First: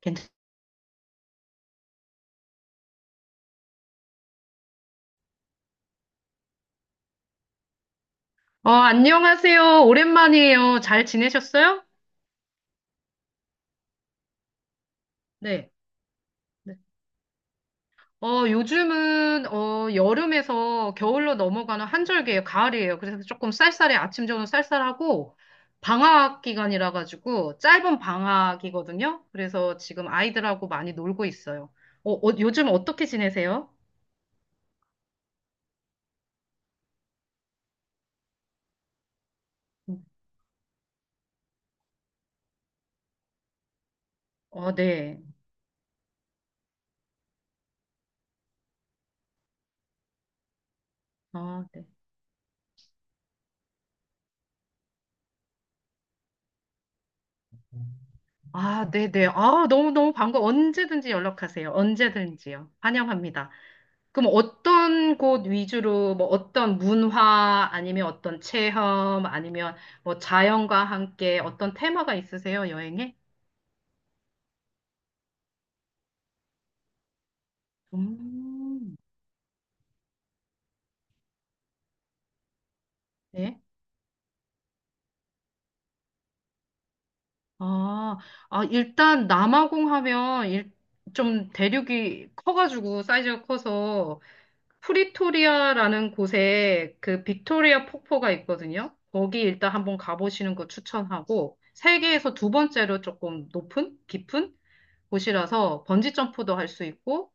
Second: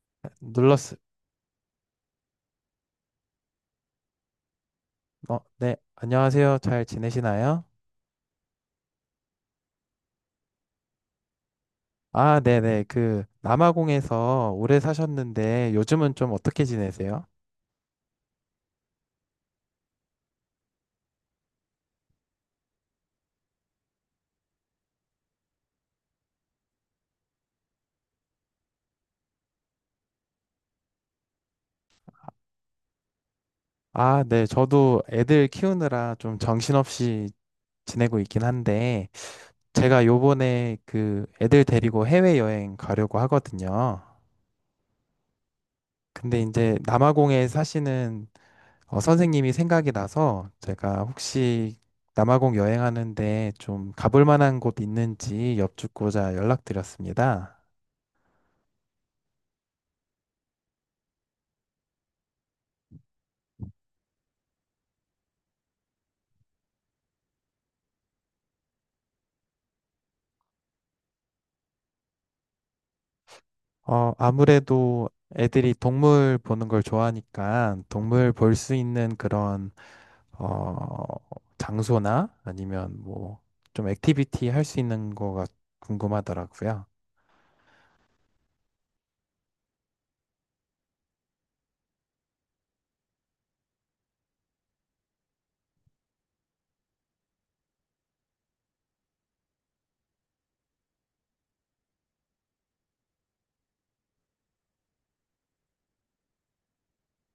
괜찮, 눌렀어. 네, 안녕하세요. 잘 지내시나요? 안녕하세요. 오랜만이에요. 잘 지내셨어요? 아, 네네. 그, 남아공에서 오래 네. 사셨는데 요즘은 좀 어떻게 네. 지내세요? 요즘은, 여름에서 겨울로 넘어가는 한절기예요. 가을이에요. 그래서 조금 쌀쌀해. 아침, 저녁 쌀쌀하고, 방학 기간이라 가지고, 짧은 방학이거든요. 그래서 지금 아이들하고 많이 놀고 있어요. 요즘 어떻게 지내세요? 아, 네. 저도 애들 키우느라 좀 정신없이 지내고 있긴 한데, 음, 제가 요번에 그 애들 데리고 해외여행 가려고 하거든요. 네. 근데 이제 남아공에 사시는 선생님이 생각이 나서 제가 아, 혹시 네. 남아공 여행하는데 좀 가볼 만한 곳 있는지 여쭙고자 연락드렸습니다. 아, 네네. 아, 너무너무 반가워. 언제든지 연락하세요. 언제든지요. 환영합니다. 그럼 어떤 곳 위주로 뭐 어떤 문화 아니면 어떤 체험 아니면 뭐 자연과 함께 어떤 테마가 있으세요, 여행에? 어, 아무래도 애들이 동물 보는 걸 좋아하니까 동물 볼 수 음, 있는 그런, 어, 장소나 아니면 뭐 네. 좀 액티비티 할 수 있는 거가 궁금하더라고요. 아, 아, 일단 남아공 하면 좀 대륙이 커가지고 사이즈가 커서 프리토리아라는 곳에 그 빅토리아 폭포가 있거든요. 거기 일단 한번 가보시는 거 추천하고 세계에서 두 번째로 조금 높은? 깊은? 곳이라서 번지 점프도 할 수 있고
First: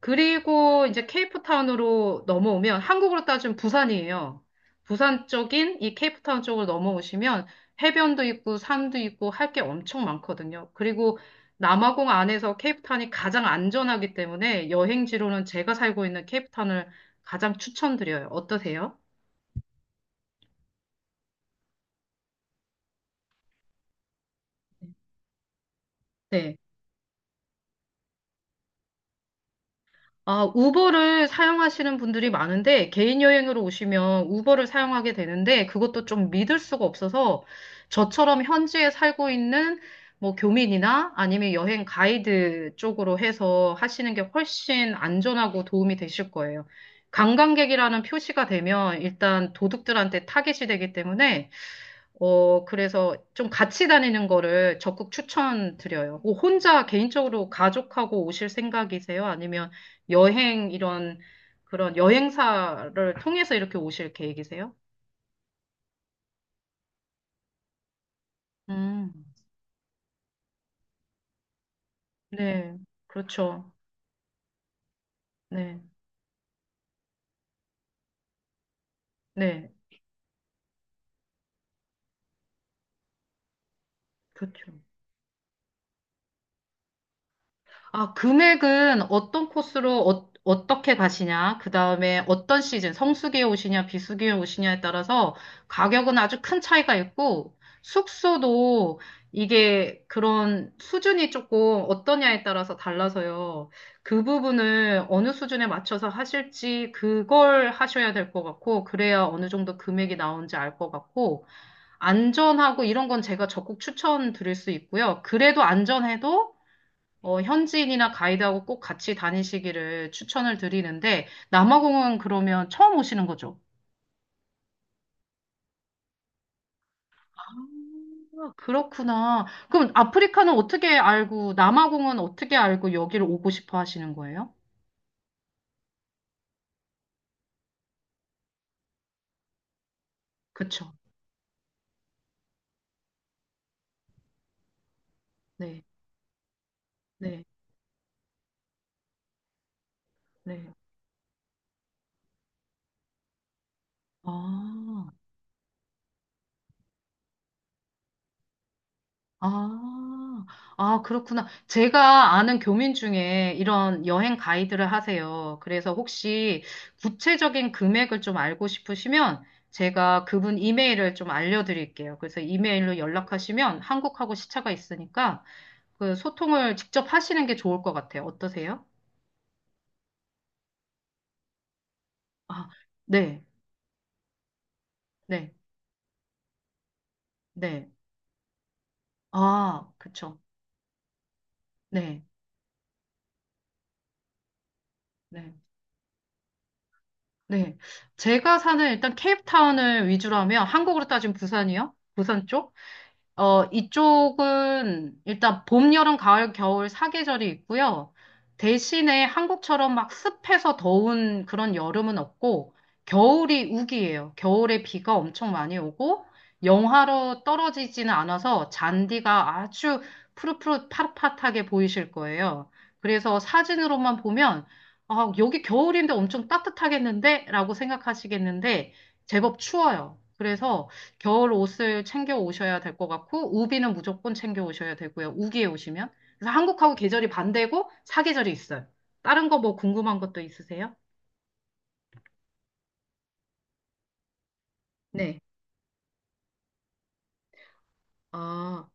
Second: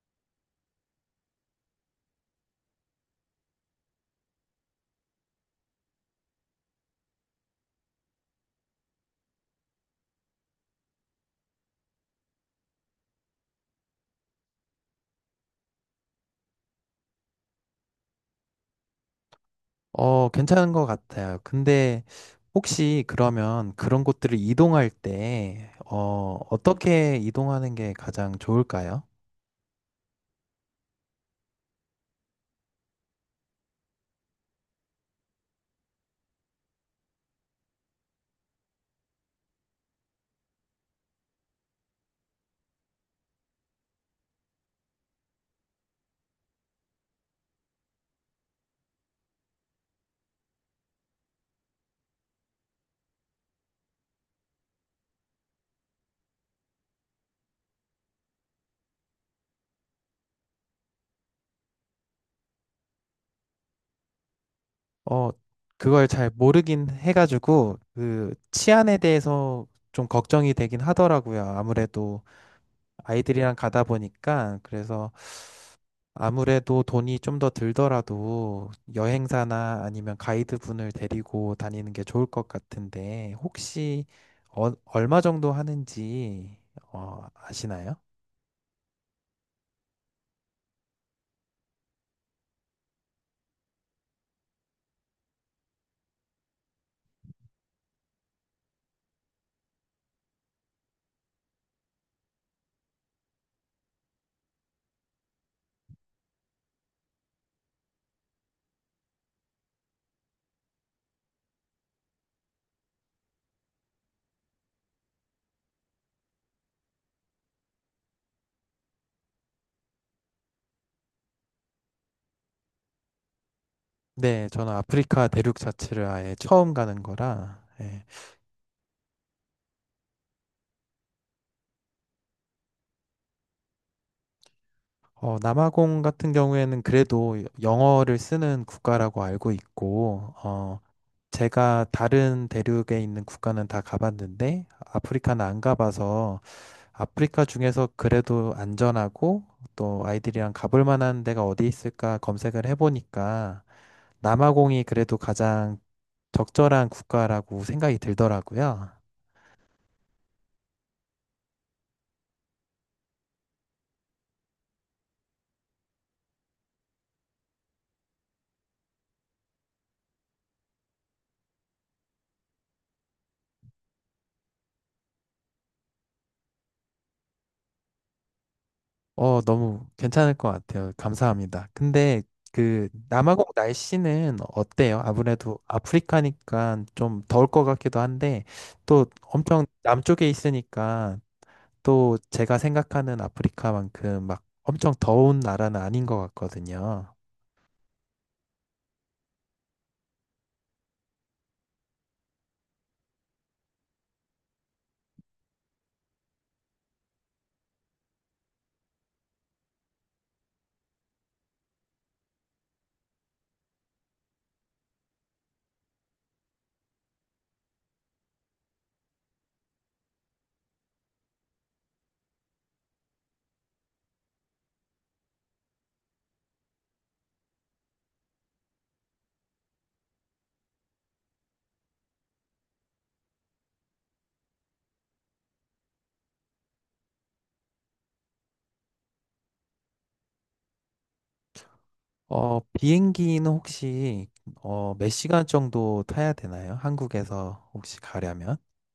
그리고 이제 케이프타운으로 넘어오면 한국으로 따지면 부산이에요. 부산 쪽인 이 케이프타운 쪽으로 넘어오시면 해변도 있고 산도 있고 할 게 엄청 많거든요. 그리고 남아공 안에서 케이프타운이 가장 안전하기 때문에 여행지로는 제가 살고 있는 케이프타운을 가장 추천드려요. 어떠세요? 어, 괜찮은 것 같아요. 근데 혹시 그러면 그런 곳들을 이동할 때, 네. 어떻게 이동하는 게 가장 좋을까요? 아, 우버를 사용하시는 분들이 많은데, 개인 여행으로 오시면 우버를 사용하게 되는데, 그것도 좀 믿을 수가 없어서, 저처럼 현지에 살고 있는 뭐 교민이나 아니면 여행 가이드 쪽으로 해서 하시는 게 훨씬 안전하고 도움이 되실 거예요. 관광객이라는 표시가 되면 일단 도둑들한테 타겟이 되기 때문에 그래서 좀 같이 다니는 거를 적극 추천드려요. 뭐 혼자 개인적으로 가족하고 오실 생각이세요? 아니면 여행 이런 그런 여행사를 통해서 이렇게 오실 계획이세요? 어, 그걸 잘 모르긴 해가지고 그 치안에 음, 대해서 좀 걱정이 되긴 하더라고요. 아무래도 네, 아이들이랑 그렇죠. 가다 보니까 그래서 네, 아무래도 돈이 좀 더 들더라도 네, 여행사나 아니면 가이드분을 데리고 다니는 게 좋을 것 같은데 혹시 그렇죠. 얼마 정도 하는지 아시나요? 아, 금액은 어떤 코스로 어떻게 가시냐, 그 다음에 어떤 시즌, 성수기에 오시냐, 비수기에 오시냐에 따라서 가격은 아주 큰 차이가 있고, 숙소도 이게 그런 수준이 조금 어떠냐에 따라서 달라서요. 그 부분을 어느 수준에 맞춰서 하실지 그걸 하셔야 될 것 같고, 그래야 어느 정도 금액이 나오는지 알 것 같고, 안전하고 이런 건 제가 적극 추천드릴 수 있고요. 그래도 안전해도 현지인이나 가이드하고 꼭 같이 다니시기를 추천을 드리는데, 남아공은 그러면 처음 오시는 거죠? 네, 저는 아프리카 대륙 자체를 아예 처음 가는 거라 예. 아, 그렇구나. 그럼 아프리카는 어떻게 알고, 남아공은 어떻게 알고 여기를 오고 싶어 하시는 거예요? 어, 남아공 같은 경우에는 그래도 영어를 쓰는 국가라고 알고 있고, 어, 그쵸. 제가 다른 대륙에 있는 국가는 다 가봤는데 아프리카는 안 네, 가봐서 아프리카 네, 중에서 그래도 안전하고 또 아이들이랑 네. 가볼 만한 데가 어디 있을까 검색을 해보니까 남아공이 아. 그래도 가장 적절한 국가라고 생각이 들더라고요. 아, 아, 그렇구나. 제가 아는 교민 중에 이런 여행 가이드를 하세요. 그래서 혹시 구체적인 금액을 좀 알고 싶으시면 제가 그분 이메일을 좀 알려드릴게요. 그래서 이메일로 연락하시면 한국하고 시차가 있으니까 그 소통을 직접 하시는 게 좋을 것 같아요. 어떠세요? 어, 너무 괜찮을 것 같아요. 감사합니다. 근데 아, 그 남아공 네, 날씨는 어때요? 네, 아무래도 아프리카니까 좀 더울 것 네. 같기도 한데 또 엄청 아, 남쪽에 그쵸. 있으니까 또 네, 제가 생각하는 아프리카만큼 막 엄청 더운 네, 나라는 아닌 것 같거든요. 네. 제가 사는 일단 케이프타운을 위주로 하면 한국으로 따지면 부산이요? 부산 쪽? 이쪽은 일단 봄, 여름, 가을, 겨울 사계절이 있고요. 대신에 한국처럼 막 습해서 더운 그런 여름은 없고, 겨울이 우기예요. 겨울에 비가 엄청 많이 오고, 영하로 떨어지지는 않아서 잔디가 아주 푸릇푸릇 파릇파릇하게 보이실 거예요. 그래서 사진으로만 보면, 아, 여기 겨울인데 엄청 따뜻하겠는데? 라고 생각하시겠는데, 제법 추워요. 그래서 겨울 옷을 챙겨 오셔야 될 것 같고, 우비는 무조건 챙겨 오셔야 되고요. 우기에 오시면. 그래서 한국하고 계절이 반대고 사계절이 있어요. 다른 거 뭐 궁금한 것도 있으세요? 어, 비행기는 혹시 몇 네. 시간 정도 타야 되나요? 한국에서 혹시 가려면? 아,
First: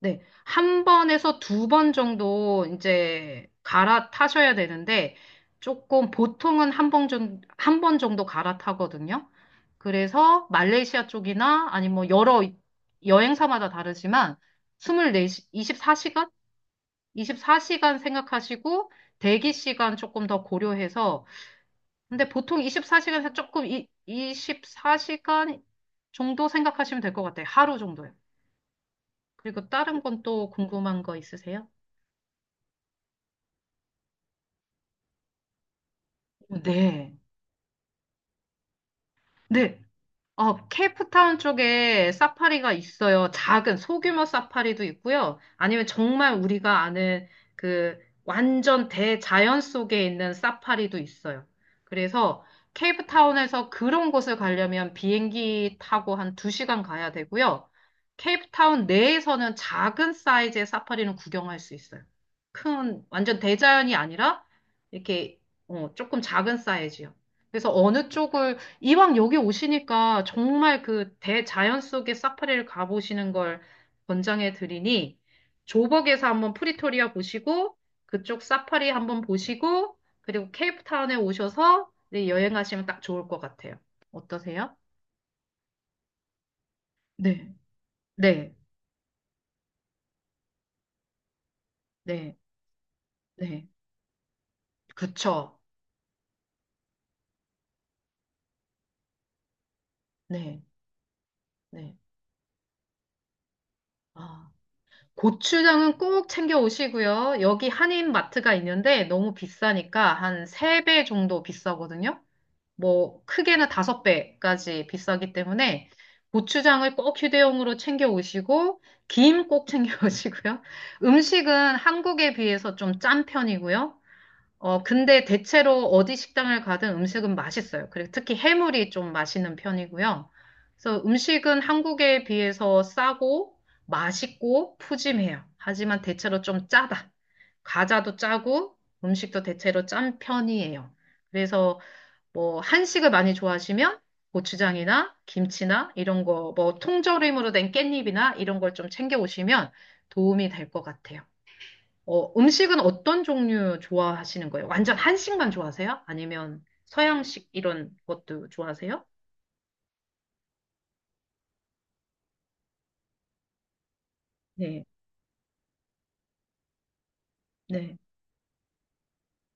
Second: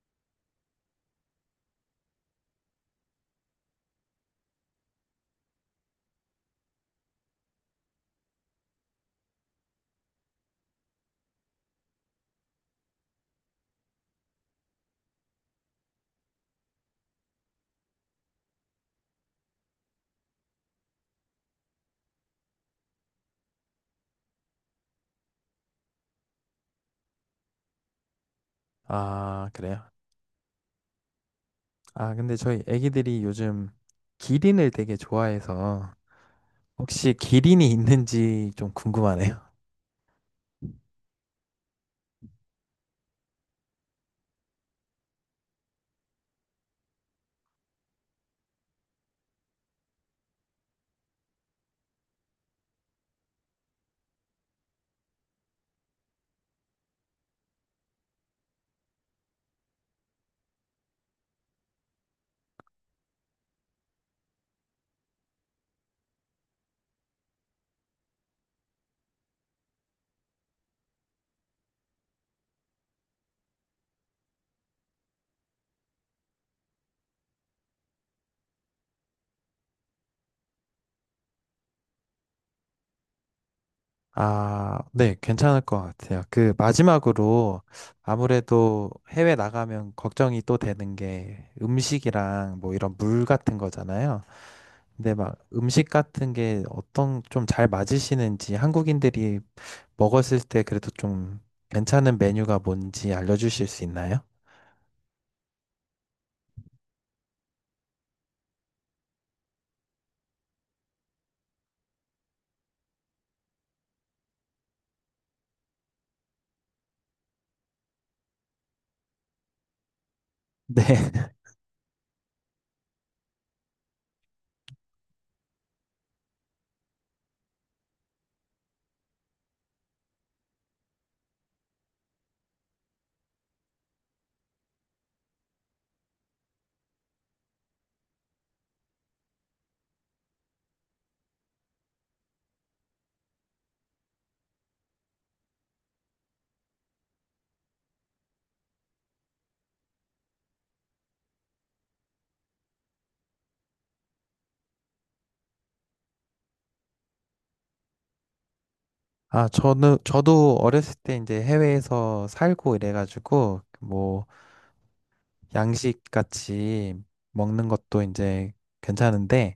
네. 한 번에서 두 번 정도 이제 갈아타셔야 되는데, 조금 보통은 한번 정도 갈아타거든요. 그래서 말레이시아 쪽이나 아니 뭐 여러 여행사마다 다르지만 24, 24시간 생각하시고 대기 시간 조금 더 고려해서 근데 보통 24시간에서 조금 24시간 정도 생각하시면 될 것 같아요. 하루 정도요. 아, 그리고 그래요? 다른 건 또 궁금한 거 있으세요? 아, 근데 저희 애기들이 요즘 기린을 되게 좋아해서 혹시 네. 기린이 있는지 좀 궁금하네요. 네, 케이프타운 쪽에 사파리가 있어요. 작은 소규모 사파리도 있고요. 아니면 정말 우리가 아는 그 완전 대자연 속에 있는 사파리도 있어요. 그래서 케이프타운에서 그런 곳을 가려면 비행기 타고 한 두 시간 가야 되고요. 케이프타운 내에서는 작은 사이즈의 사파리는 구경할 수 있어요. 큰, 완전 대자연이 아니라 이렇게 조금 작은 사이즈요. 그래서 어느 쪽을 이왕 여기 오시니까 정말 그 대자연 속의 사파리를 가보시는 걸 권장해 드리니 조벅에서 한번 프리토리아 보시고 그쪽 사파리 한번 보시고 그리고 케이프타운에 오셔서 네, 여행하시면 딱 좋을 것 같아요. 어떠세요? 아, 네, 괜찮을 것 같아요. 그 네, 마지막으로 네, 아무래도 해외 나가면 걱정이 또 되는 게 네, 음식이랑 뭐 이런 물 같은 네. 거잖아요. 근데 막 그렇죠. 음식 같은 게 어떤 좀 잘 맞으시는지 한국인들이 먹었을 네, 때 그래도 좀 네. 괜찮은 메뉴가 뭔지 알려주실 수 있나요? 아, 고추장은 꼭 챙겨 오시고요. 여기 한인 마트가 있는데 너무 비싸니까 한 3배 정도 비싸거든요. 뭐 크게는 다섯 배까지 비싸기 때문에 고추장을 꼭 휴대용으로 챙겨 오시고 김 꼭 챙겨 오시고요. 네. 음식은 한국에 비해서 좀 짠 편이고요. 근데 대체로 어디 식당을 가든 음식은 맛있어요. 그리고 특히 해물이 좀 맛있는 편이고요. 그래서 음식은 한국에 비해서 싸고 맛있고 푸짐해요. 하지만 대체로 좀 짜다. 과자도 짜고 음식도 대체로 짠 편이에요. 그래서 뭐 한식을 많이 좋아하시면 고추장이나 김치나 이런 거, 뭐 통조림으로 된 깻잎이나 이런 걸 좀 챙겨 오시면 도움이 될 것 같아요. 음식은 어떤 종류 좋아하시는 거예요? 완전 한식만 좋아하세요? 아니면 서양식 이런 것도 좋아하세요? 저도 어렸을 때 이제 해외에서 살고 이래가지고 뭐 네, 양식 같이 먹는 네, 것도 이제 괜찮은데,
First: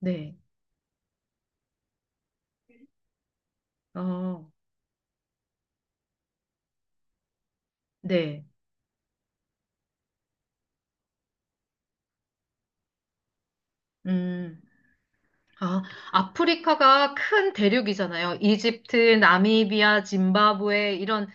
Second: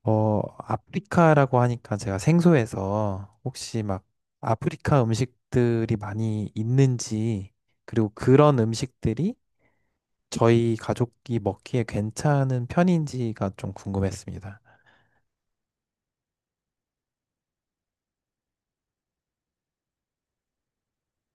네. 어, 아프리카라고 하니까 제가 생소해서 혹시 막 어, 아프리카 음식들이 많이 있는지, 그리고 네. 그런 음식들이 저희 가족이 먹기에 괜찮은 편인지가 좀 궁금했습니다. 음. 아, 아프리카가 큰 대륙이잖아요. 이집트, 나미비아, 짐바브웨 이런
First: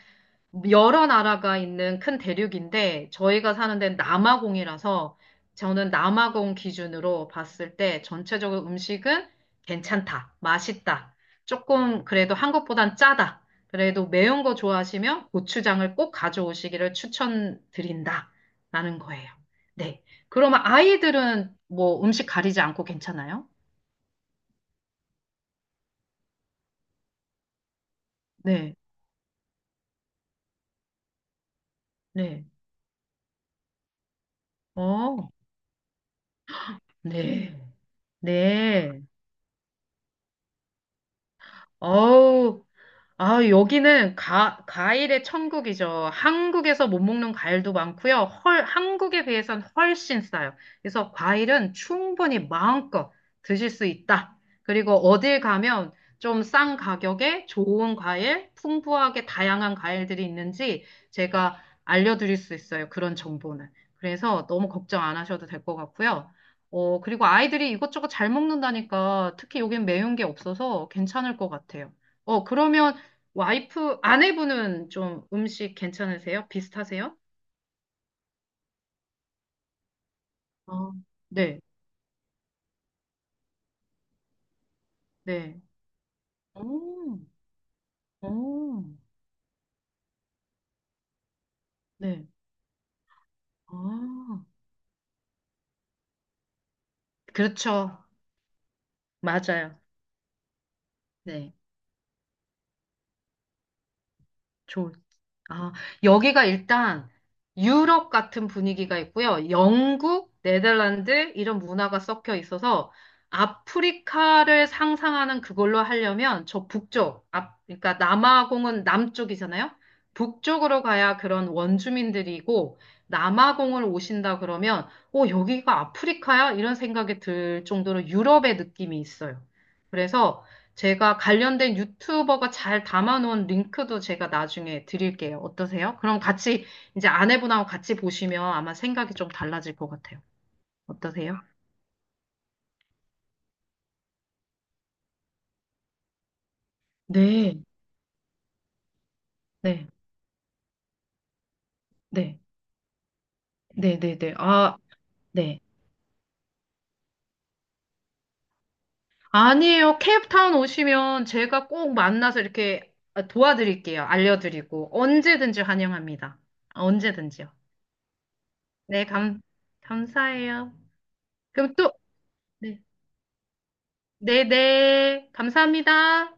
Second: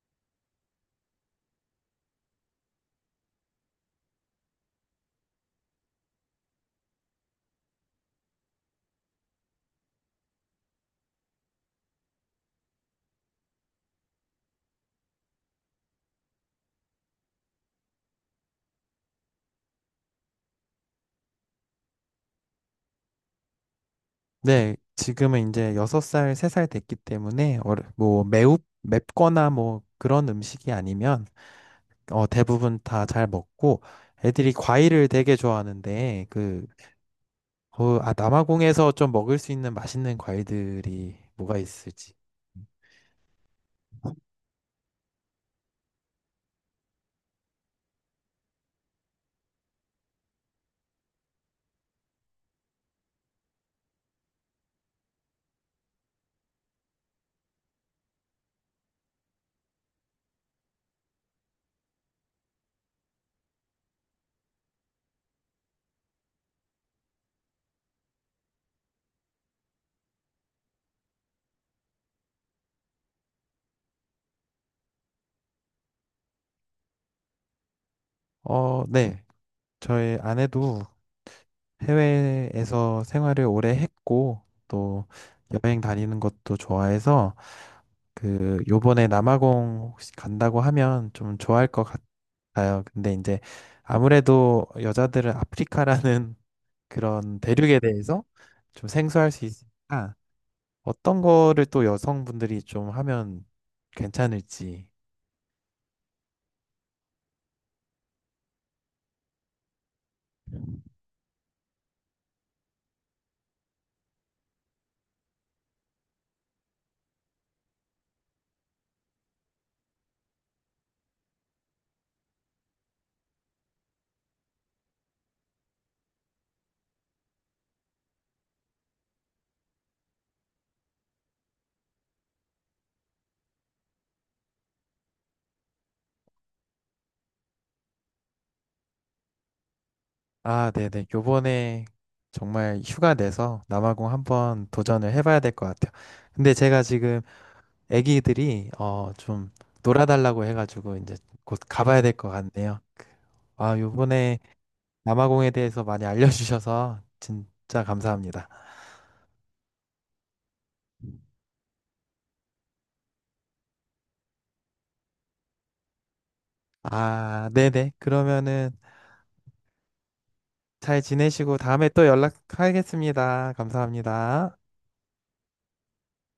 여러 나라가 있는 큰 대륙인데 저희가 사는 데는 남아공이라서 저는 남아공 기준으로 봤을 때 전체적으로 음식은 괜찮다, 맛있다. 조금 그래도 한국보단 짜다. 그래도 매운 거 좋아하시면 고추장을 꼭 가져오시기를 추천드린다. 라는 거예요. 네. 그러면 아이들은 뭐 음식 가리지 않고 괜찮아요? 네, 지금은 이제 6살, 3살 됐기 때문에 뭐 매우 네. 맵거나 뭐 그런 음식이 아니면, 어, 네. 대부분 다 잘 먹고 애들이 과일을 어, 되게 좋아하는데, 그, 네. 아, 남아공에서 네. 좀 먹을 수 있는 맛있는 과일들이 뭐가 있을지. 어우. 아, 여기는 과일의 천국이죠. 한국에서 못 먹는 과일도 많고요. 헐, 한국에 비해선 훨씬 싸요. 그래서 과일은 충분히 마음껏 드실 수 있다. 그리고 어딜 가면 좀 싼 가격에 좋은 과일, 풍부하게 다양한 과일들이 있는지 제가 알려드릴 수 있어요. 그런 정보는. 그래서 너무 걱정 안 하셔도 될 것 같고요. 그리고 아이들이 이것저것 잘 먹는다니까 특히 여긴 매운 게 없어서 괜찮을 것 같아요. 그러면 와이프, 아내분은 좀 음식 괜찮으세요? 비슷하세요? 어, 네. 저희 아내도 아, 네, 해외에서 생활을 오래 했고, 또 네, 여행 다니는 것도 오 좋아해서, 그, 오 요번에 남아공 혹시 간다고 하면 좀 좋아할 것 네. 같아요. 근데 이제 아, 아무래도 여자들은 아프리카라는 그런 대륙에 그렇죠. 대해서 좀 생소할 수 맞아요. 있으니까, 어떤 네. 거를 또 여성분들이 좀 하면 괜찮을지. 좋 아, 여기가 일단 유럽 같은 분위기가 있고요. 영국, 네덜란드 이런 문화가 섞여 있어서 아프리카를 상상하는 그걸로 하려면 저 북쪽, 앞, 그러니까 남아공은 남쪽이잖아요. 북쪽으로 가야 그런 원주민들이고 남아공을 오신다 그러면 여기가 아프리카야? 이런 생각이 들 정도로 유럽의 느낌이 있어요. 그래서 제가 관련된 유튜버가 잘 담아놓은 링크도 제가 나중에 드릴게요. 어떠세요? 그럼 같이 이제 아내분하고 같이 보시면 아마 생각이 좀 달라질 것 같아요. 아, 네네. 어떠세요? 요번에 정말 휴가 내서 남아공 한번 도전을 해봐야 될 것 같아요. 근데 제가 지금 네, 애기들이, 좀 네, 놀아달라고 해가지고 이제 곧 가봐야 될 것 네, 같네요. 아, 네, 네, 네. 요번에 아, 남아공에 네. 대해서 많이 알려주셔서 진짜 감사합니다. 아니에요. 케이프타운 오시면 제가 꼭 만나서 이렇게 도와드릴게요. 알려드리고 언제든지 환영합니다. 아, 아, 언제든지요. 네네. 그러면은 네, 감사해요. 잘 지내시고 그럼 다음에 또, 또 네, 연락하겠습니다. 네, 감사합니다. 네. 감사합니다.